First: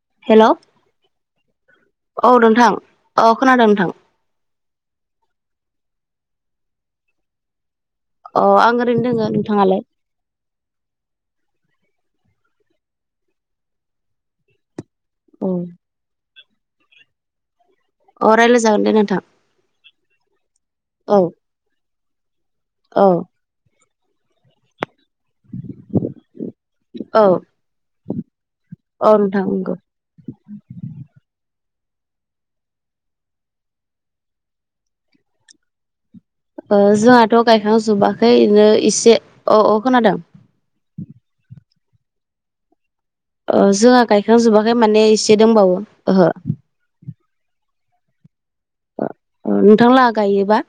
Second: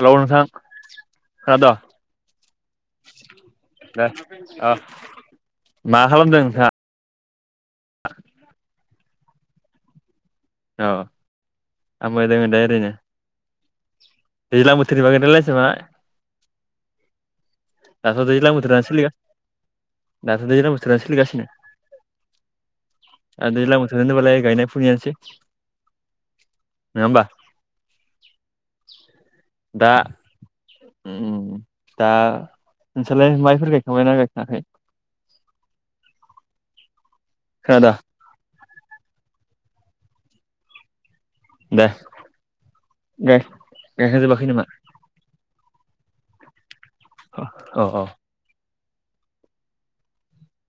हेल नोंथां हेलौ दा दा औ नोंथां औ खोनादों नोंथां दे अ मा खालामदों नोंथां अ आं ओरैनो दोङो नोंथाङालाय औ आंबो दा ओरैनो दैलां बोथोरनि बागै औ रायलायनायसै नामा दाथ' औ दैज्लां रायलायजागोन बोथोरानो दे सोलि नोंथां दाथ' दैज्लां बोथोरानो औ सोलिगासिनो औ आरो दैज्लां बो होनोबालाय गायनाय फुनियानोसै नङा औ होमबा औ नोंथां नंगौ दाउम नोंसोरलाय माइफोर गायखांबायनाा गायखङाखै जोंहाथ' गायखां खोनादो जोबाखै बिनो इसे अ अ खोनादों दे अ जोंहा गायखांजोबाखै माने एसे दंबावो ओहो अ औ औ नोंथां लाहा गायोबा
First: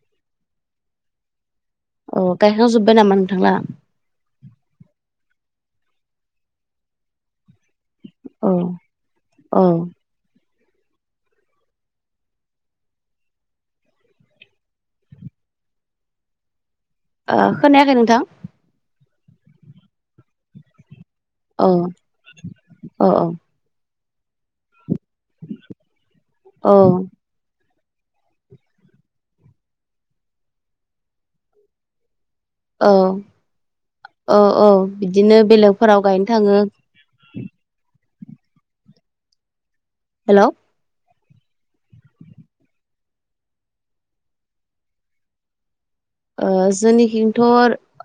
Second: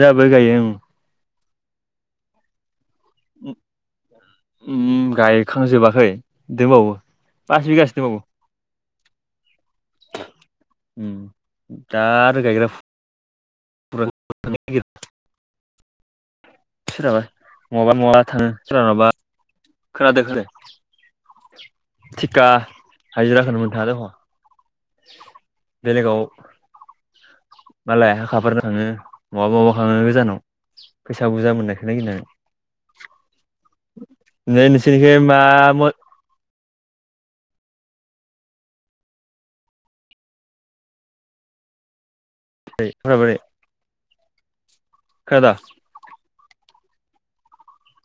जोहाबो गायो ओं अ गायखांजोब्बाय नामा नोंथां लाहा खांजोबाखै दंबावो पास बिगासो दंबावो औ औ उम दा आरो गायग्रा [unintelligible] सोरहाबा ओ खोनायाखै माबा नोंथां माबा थाङो सोरहानाबा खोनादो औ खोनादो थिखा औ हाजिराखौनो मोनथाङा दिखन बेलेगाव औ मालाय हाखाफोरनो थाङो माबा माबा थाङो गोजानाव फैसा बुरजा मोननायखौ नागिरनानै औ औ ओमफ्राय औ नोंसोरनिखै बिदिनो मा बेलेगफोराव गायनो थाङो [inaudible] हेल' खोनाबाय खोनादो ओ जोंनिखिंथ'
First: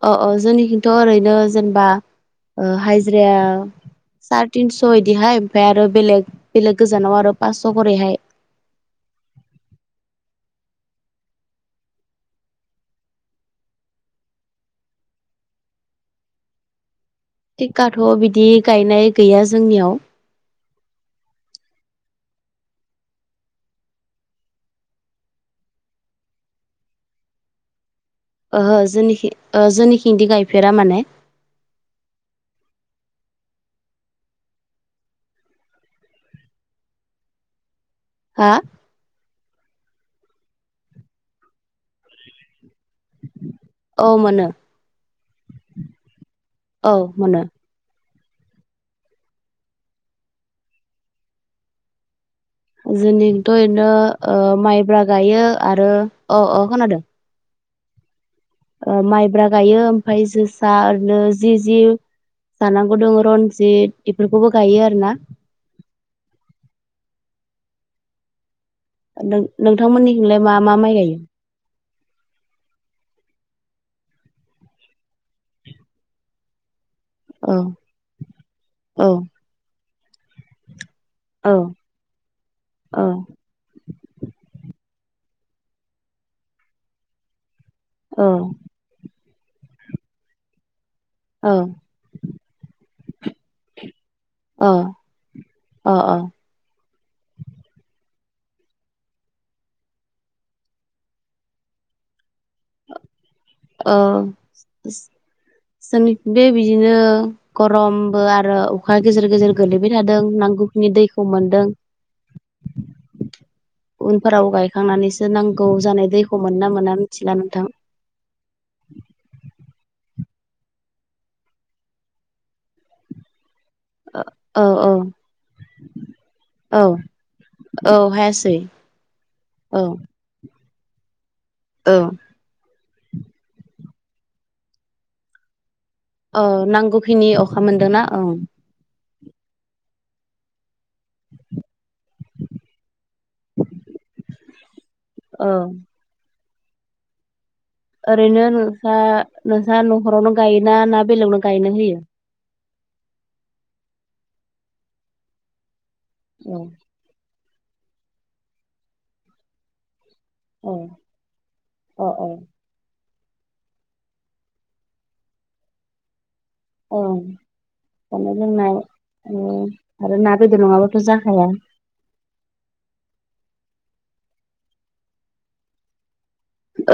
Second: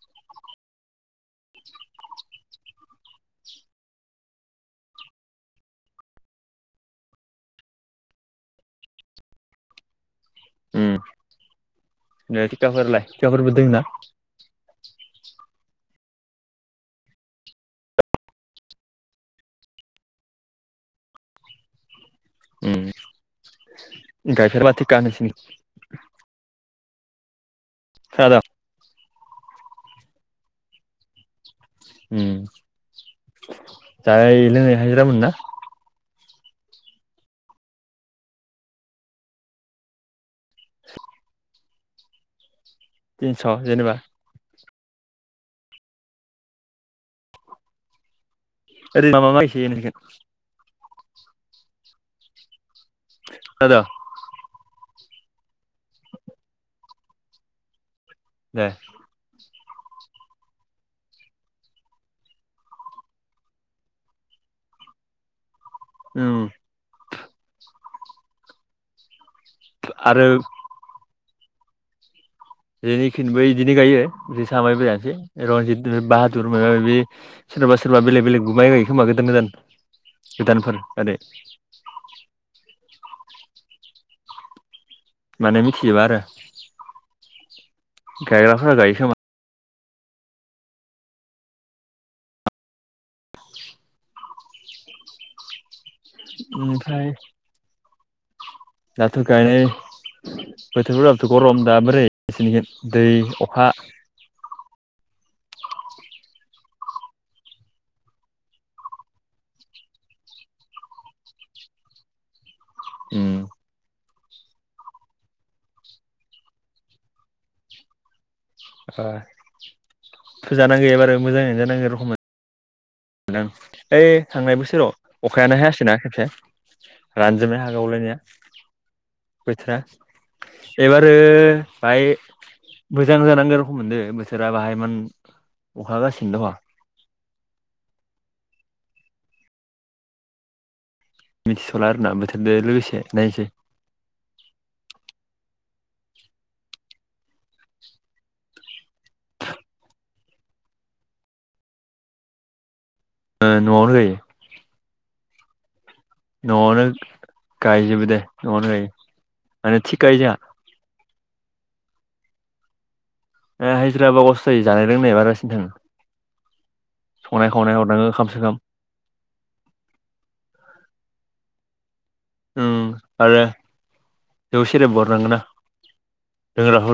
अ अ जोंनिखिंथ' ओरैनो जेनेबा ओ हाइजिराया साराय तिनस' बिदिहाय ओमफ्राय आरो बेलेग बेलेग गोजानाव आरो पास' खरैहाय [inaudible] उम थिखाफोरलाय थिखाफोरबोथ होयोना थिकाथ' बिदि गायनाय गैया जोंनियाव उम गायफेरला थिखा नोंसिनि खोनादों ओहो जोंनिखि जोंनिखिंदि गायफेरा माने उम जाय लोंनाय हाजिरामोन ना हा तिनस' जेनेबा औ मोनो औ मोनो [unintelligible] जोंनिथ' खोनादों ओरैनो माइब्रा गायो आरो अ-अ खोनादों दे ओ माइब्रा गायो ओमफ्राय जोसा ओरैनो जि-जि जानांगौ दङ रनजित बेफोरखौबो गायो आरोना उम नों आरो नोंथांमोननिथिंलाय मा-मा माइ गायो जोनिखिनिबो इदिनो गायो बि सामाय बेजानोसै रनजित बाहादुर माबा औ सोरबा सोरबा बेलेग बेलेगबो माय गायो खोमा गोदान गोदानफोर ओरै औ-औ माने मिथिजोबा आरो औ गायग्राफोरा गायोखो औ अ-अ-अ ओमफ्राय दाथ' गायनाय बोथोरफोराबोथ' गरम दा बोरै एसेनिखौ दै अ अ जों बे बिदिनो गरमबो आरो अखा गेजेर गेजेर गोलैबाय थादों नांगौ गुखनि दैखौ मोनदों उम उनफोराव गायखांनानैसो नांगौ जानाय दैखौ मोनो ना मोना मिथिला नोंथां अ फोजानांगो एबार मोजाङैनो जानांगो रखम ओइ थांनाय औ औ बोसोराव अखायानो हायासै ना खेबसे औ रानजोबनाय हा औ गावलायनाया हायासै बोथोरा औ एबारो औ बाय मोजां जानांगो रखम मोनदो बोथोरा बाहाया इमान अखा हागासिनो दङ फिनि अखा मोनदोंना औ मिथिस'ला आरोना बोथोरजों लोगोसे नायनोसै औ ओरैनो नोंसा नोंस्रा न'खरावनो गायोना ना बेलेगनाव गायनो होयो ओ न 'आवनो गायो औ न'आवनो गायजोबो दे न'आवनो गायो माने थिग गायो जोंहा औ अ औ ओ हाजिराबा लस जायो जानाय लोंनाय बारासिन थाङो औ संनाय खावनाय हरनांगौ ओंखाम जानाय सोखाम लोंनाय आरो ना गोदो नङाबाथ' जाखाया औ आरो जौ सेरेब हरनांगोना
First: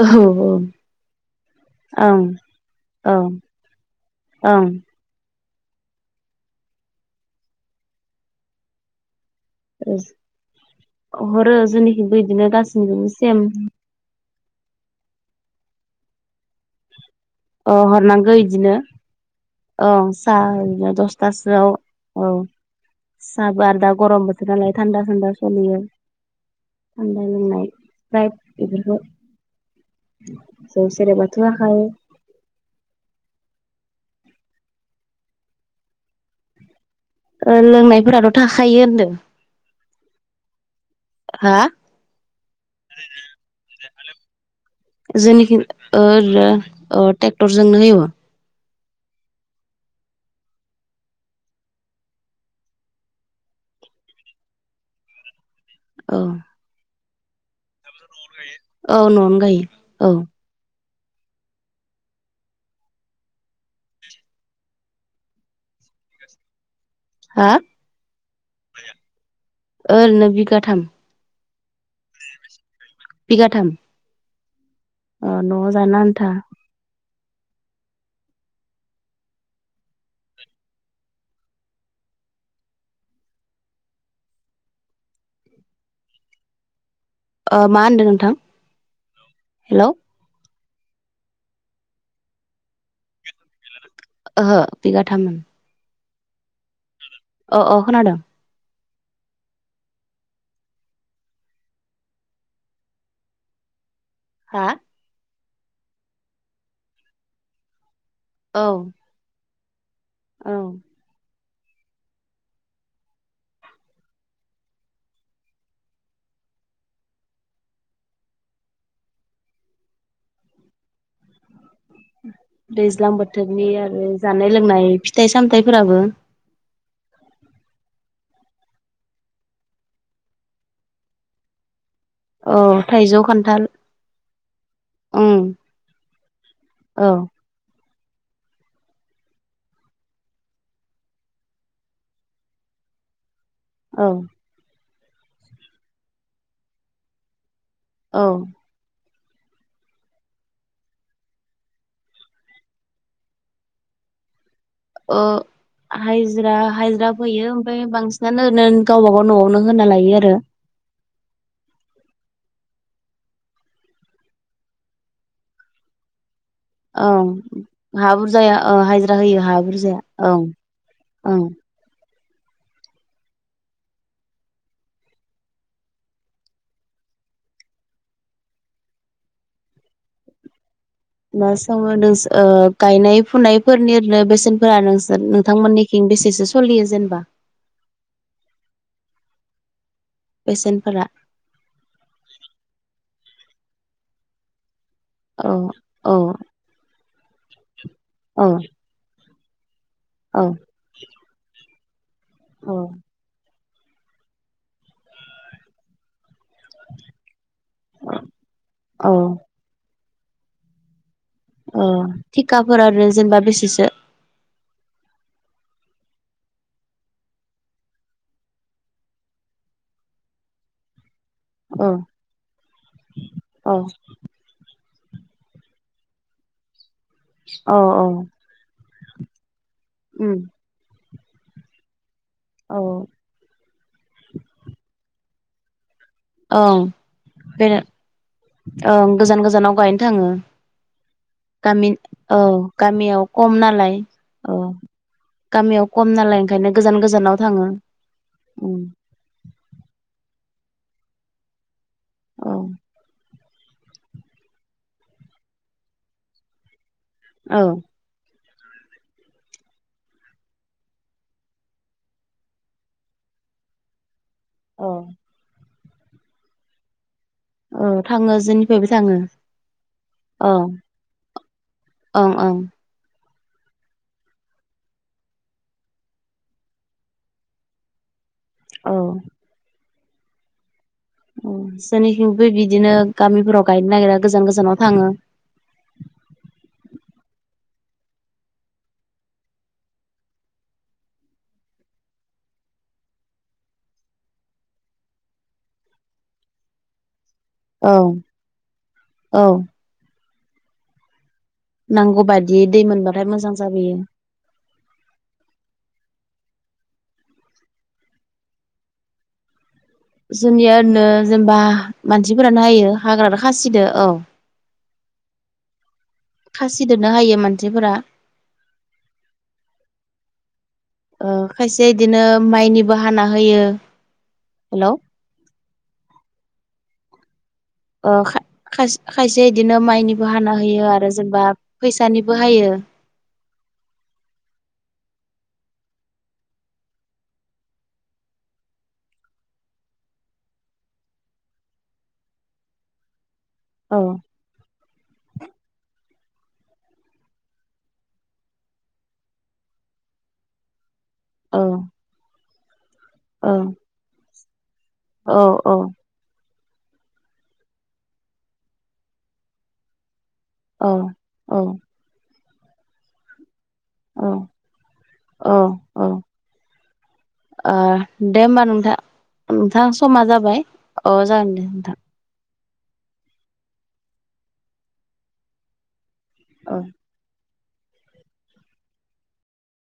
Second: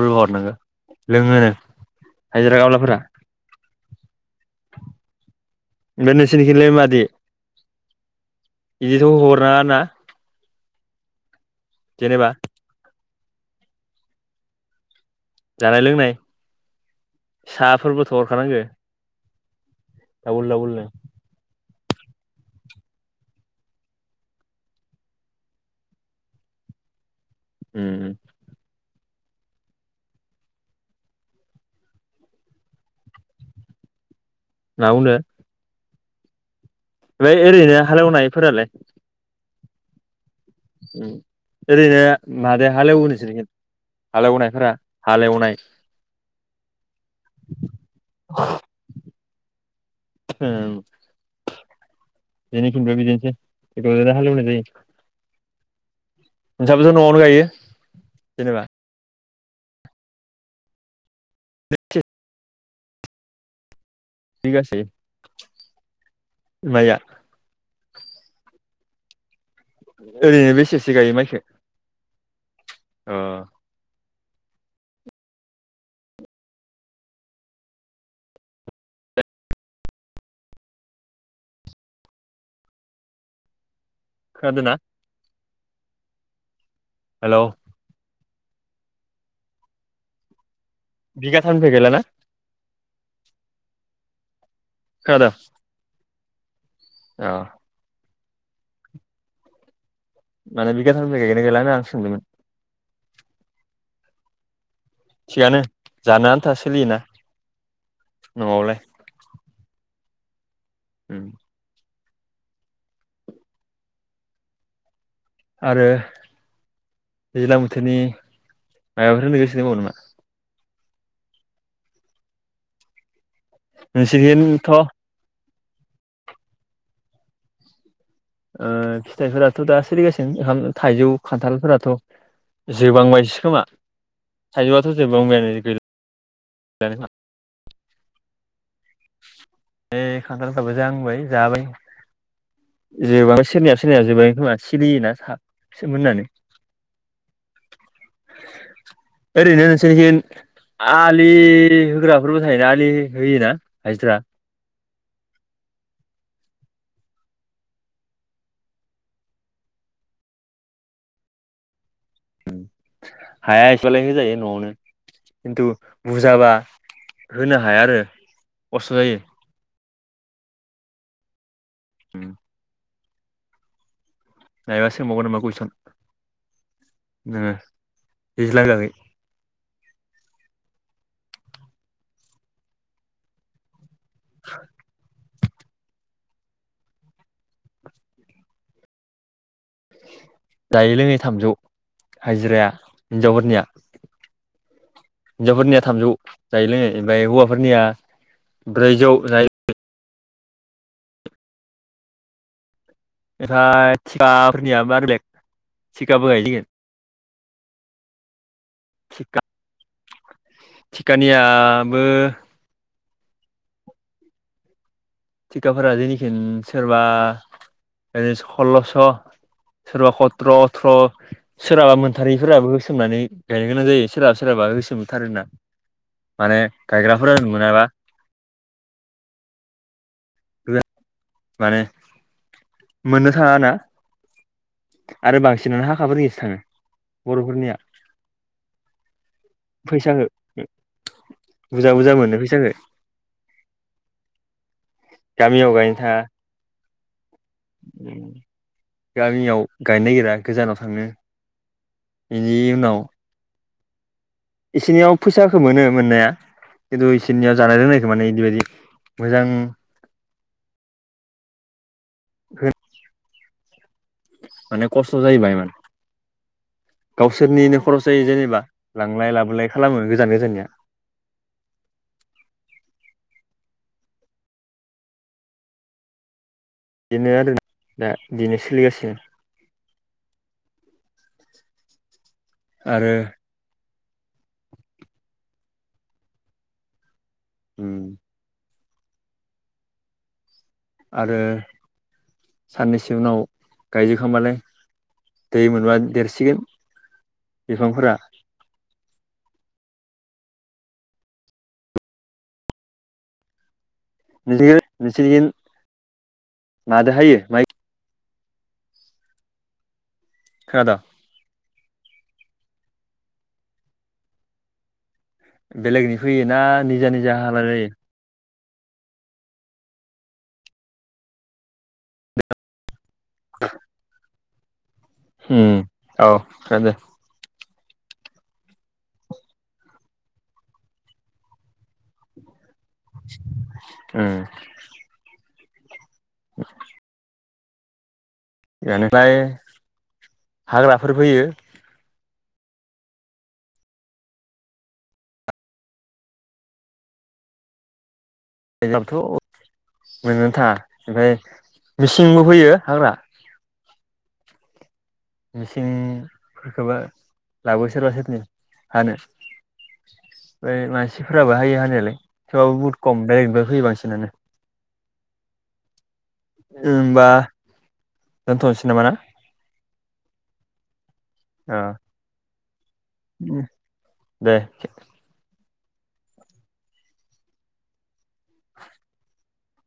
औ हरनांगौ ओं लोङोनो हायजिरा खामलाफोरा ओं ओं ओमफ्राय नोंसोरनिखिलाय मादै बिदिथ' हरनाङा ना हरो जोंनिखिबो जेनेबा इदिनो गासिनिखिबो सेम जानाय लोंनाय औ साहाफोरबोथ' हरनांगौ हरखानांगो इदिनो औ सा डाबल डाबलनो होयो दसथासोआव औ साहाबो आरो दा गरम बोथोर नालाय थान्दा थान्दा सलियो थानदा लोंनाय उम जाय इफोरखो जौ सेरेबाथ थाखायो नावनो लोंनायफोराथ' हालेवनायफोरालाय थाखायो होनदों ओम हा औरैनो मादो हाले एवयो नोंसोरनिखि जोंनिखि ओ ट्रेक्टरजोंनो हेवो हम जोंनि थिंबो बिदिनो हाल एवनाय जायो औ नोंसाबोथ' न'आवनो गायो जेनेबा औ न'आवनो गायो औ बिगा बेसे माया हा ओरैनो बिगाथाम बेसेसो गायो माइखो अ बिगााथाम न'आव जान आन्था खोनादों ना हेलौ मा होनदों नोंथां हेल' बिगा थान फै गैला ना ओहो खोनादों बिगाथामोन अ अ खोनादों माने बिगाथामनिफ्राय गायोनाय गायलिया आं सोंदोंमोन हा थिगानो जानो आन्था सोलियोना औ न'आवलाय औ औ आरो दैज्लां बोथोरनि माबाफोर सोलिगसेनो दं नामा दैज्लां बोथोरनि आरो जानाय नोंसोरनिथ' ओ लोंनाय फिथाइ सामथायाइफोराबो फिथाइफोराथ' दा सोलिगासिनो ओंखाम थाइजौ खान्थालफोराथ' औ थाइजौ जोबहांबायसै खोमा खान्थाल थाइजौआथ' ओम जोबांबायानो गैला जोंना औ ए खान्थालफ्राबो जांबाय जाबाय जां सोरनिया सोरनिया औ जोबबाय खोमा सिरियोना थाब सोमोननानै औ ओरैनो नोंसोरनि आलि होग्राफोरबो थायोना आलि होयोना हाइज्रा ओ हाजिरा हाजिरा फैयो ओमफ्राय बांसिनानो ओरनो गावबागाव न'आवनो होना लायो आरो [inaudible] हाया एसेबालाय होजायो न'आवनो खिन्थु बुरजाबा औ होनो हाया आरो हा बुरजाया औ खस्थ' जायो हाजिरा होयो हा बुरजाया औ औ उम नायबा सोंबावगोन नामा कुइसन नै दैज्लांनि बागै मा सोंबावनो ओ गायनाय फुनायफोरनि बेसेनफोरा नोंसोर नोंथांमोनि थिन बेसेसो सोलियो जेनेबा जायै बेसेनफोरा लोङै थामजौ हाजिराया हिनजावफोरनिया औ हिनजावफोरनिया थामजौ औ जायै लोङै ओमफ्राय हौवाफोरनिया औ ब्रैजौ जायै औ उम ओमफ्राय थिखाफोरनिया मा बेलेग थिखाबो गायो औ थिखा अ थिखानियाबो थिखाफोर आरो जेनेबा बेसेसो थिखाफोरा जोंनिथिं सोरबा सल्ल'स' सोरबा सथ्र' अथ्र' औ सोरहाबा मोनथारैफोराबो होसोमनानै गायनो औ गोनां जायो सोराबा सोरहाबा होसोम थारोना माने गायग्राफोरा औ मोनाबा औ उम माने औ मोननो थाङा ना आरो बांसिनानो हा ओं बे ओं गोजान गोजानाव गायनो फैसाखो थाङो गामि बुरजा बुरजा मोनो औ फैसाखो गामियाव खम नालाय औ गामियाव गायनो खम थाङा नालाय ओंखायनो गोजान गोजानाव थाङो उम गामियाव गायनो नागिरा गोजानाव थांनो औ इनि उनाव इसोरनियाव फैसाखौ मोनो मोननाया खिनथु इसोरनियाव औ जानाय लोंनायखौ माने ओरैबायदि मोजां माने औ खसथ' जायो बायाइ मान गावसोरनिनो खर'ज औ जायो थाङो जेनेबा जोंनिफ्रायबो थाङो लांलाय लाबोलाय खालामो गोजान गोजाननिया औ ओं बेदिनो आरोना दा बिदिनो औ सोलिगासिनो जोंनिथिं बिदिनो आरो गामिफोराव गाय नागिरा गोजान गोजानाव थाङो उम आरो साननैसो उनाव गायजोबखांबालाय दै मोनबा देरसिगोन औ बिफांफोरा औ नांगौ बायदि दै मोनबाथाय मोजां जाबोयो [unintelligible] मादो हायो माइ जोंनिया खोनादों ओरैनो जेनेबा मानसिफोरानो हायो हाग्रादो खासिदो औ बेलेगनि फैयो ना खासिदोनो निजा हायो निजा हाला मानसिफोरा जायो ओ खायसे बिदिनो माइनि बो हाना होयो हेलौ हो औ खोनादो। ओ खा-खाय-खायसे इदिनो माइनिबो हाना होयो आरो जेनेबा फैसानिबो हायो। ओम [unintelligible] बेनिफ्राय हाग्राफोर फैयो। औ जोंनावथ' मोननोबो थाङा ओमफ्राय मेसिंबो फैयो हाग्रा। अ मेसिंफोरखौबो लाबोयो सोरबा सोरबि हानो बे औ मानसिफोराबो औ हायो हानायालाय थेवबाबो बहुत खम बेलेगनिफ्राय फैयो बांसिनानो। अ अ ओम ओ दे होमबा नोंथां ना? नोंथां समा जाबाय। अ जागोन दे नोंथां। उम दे औ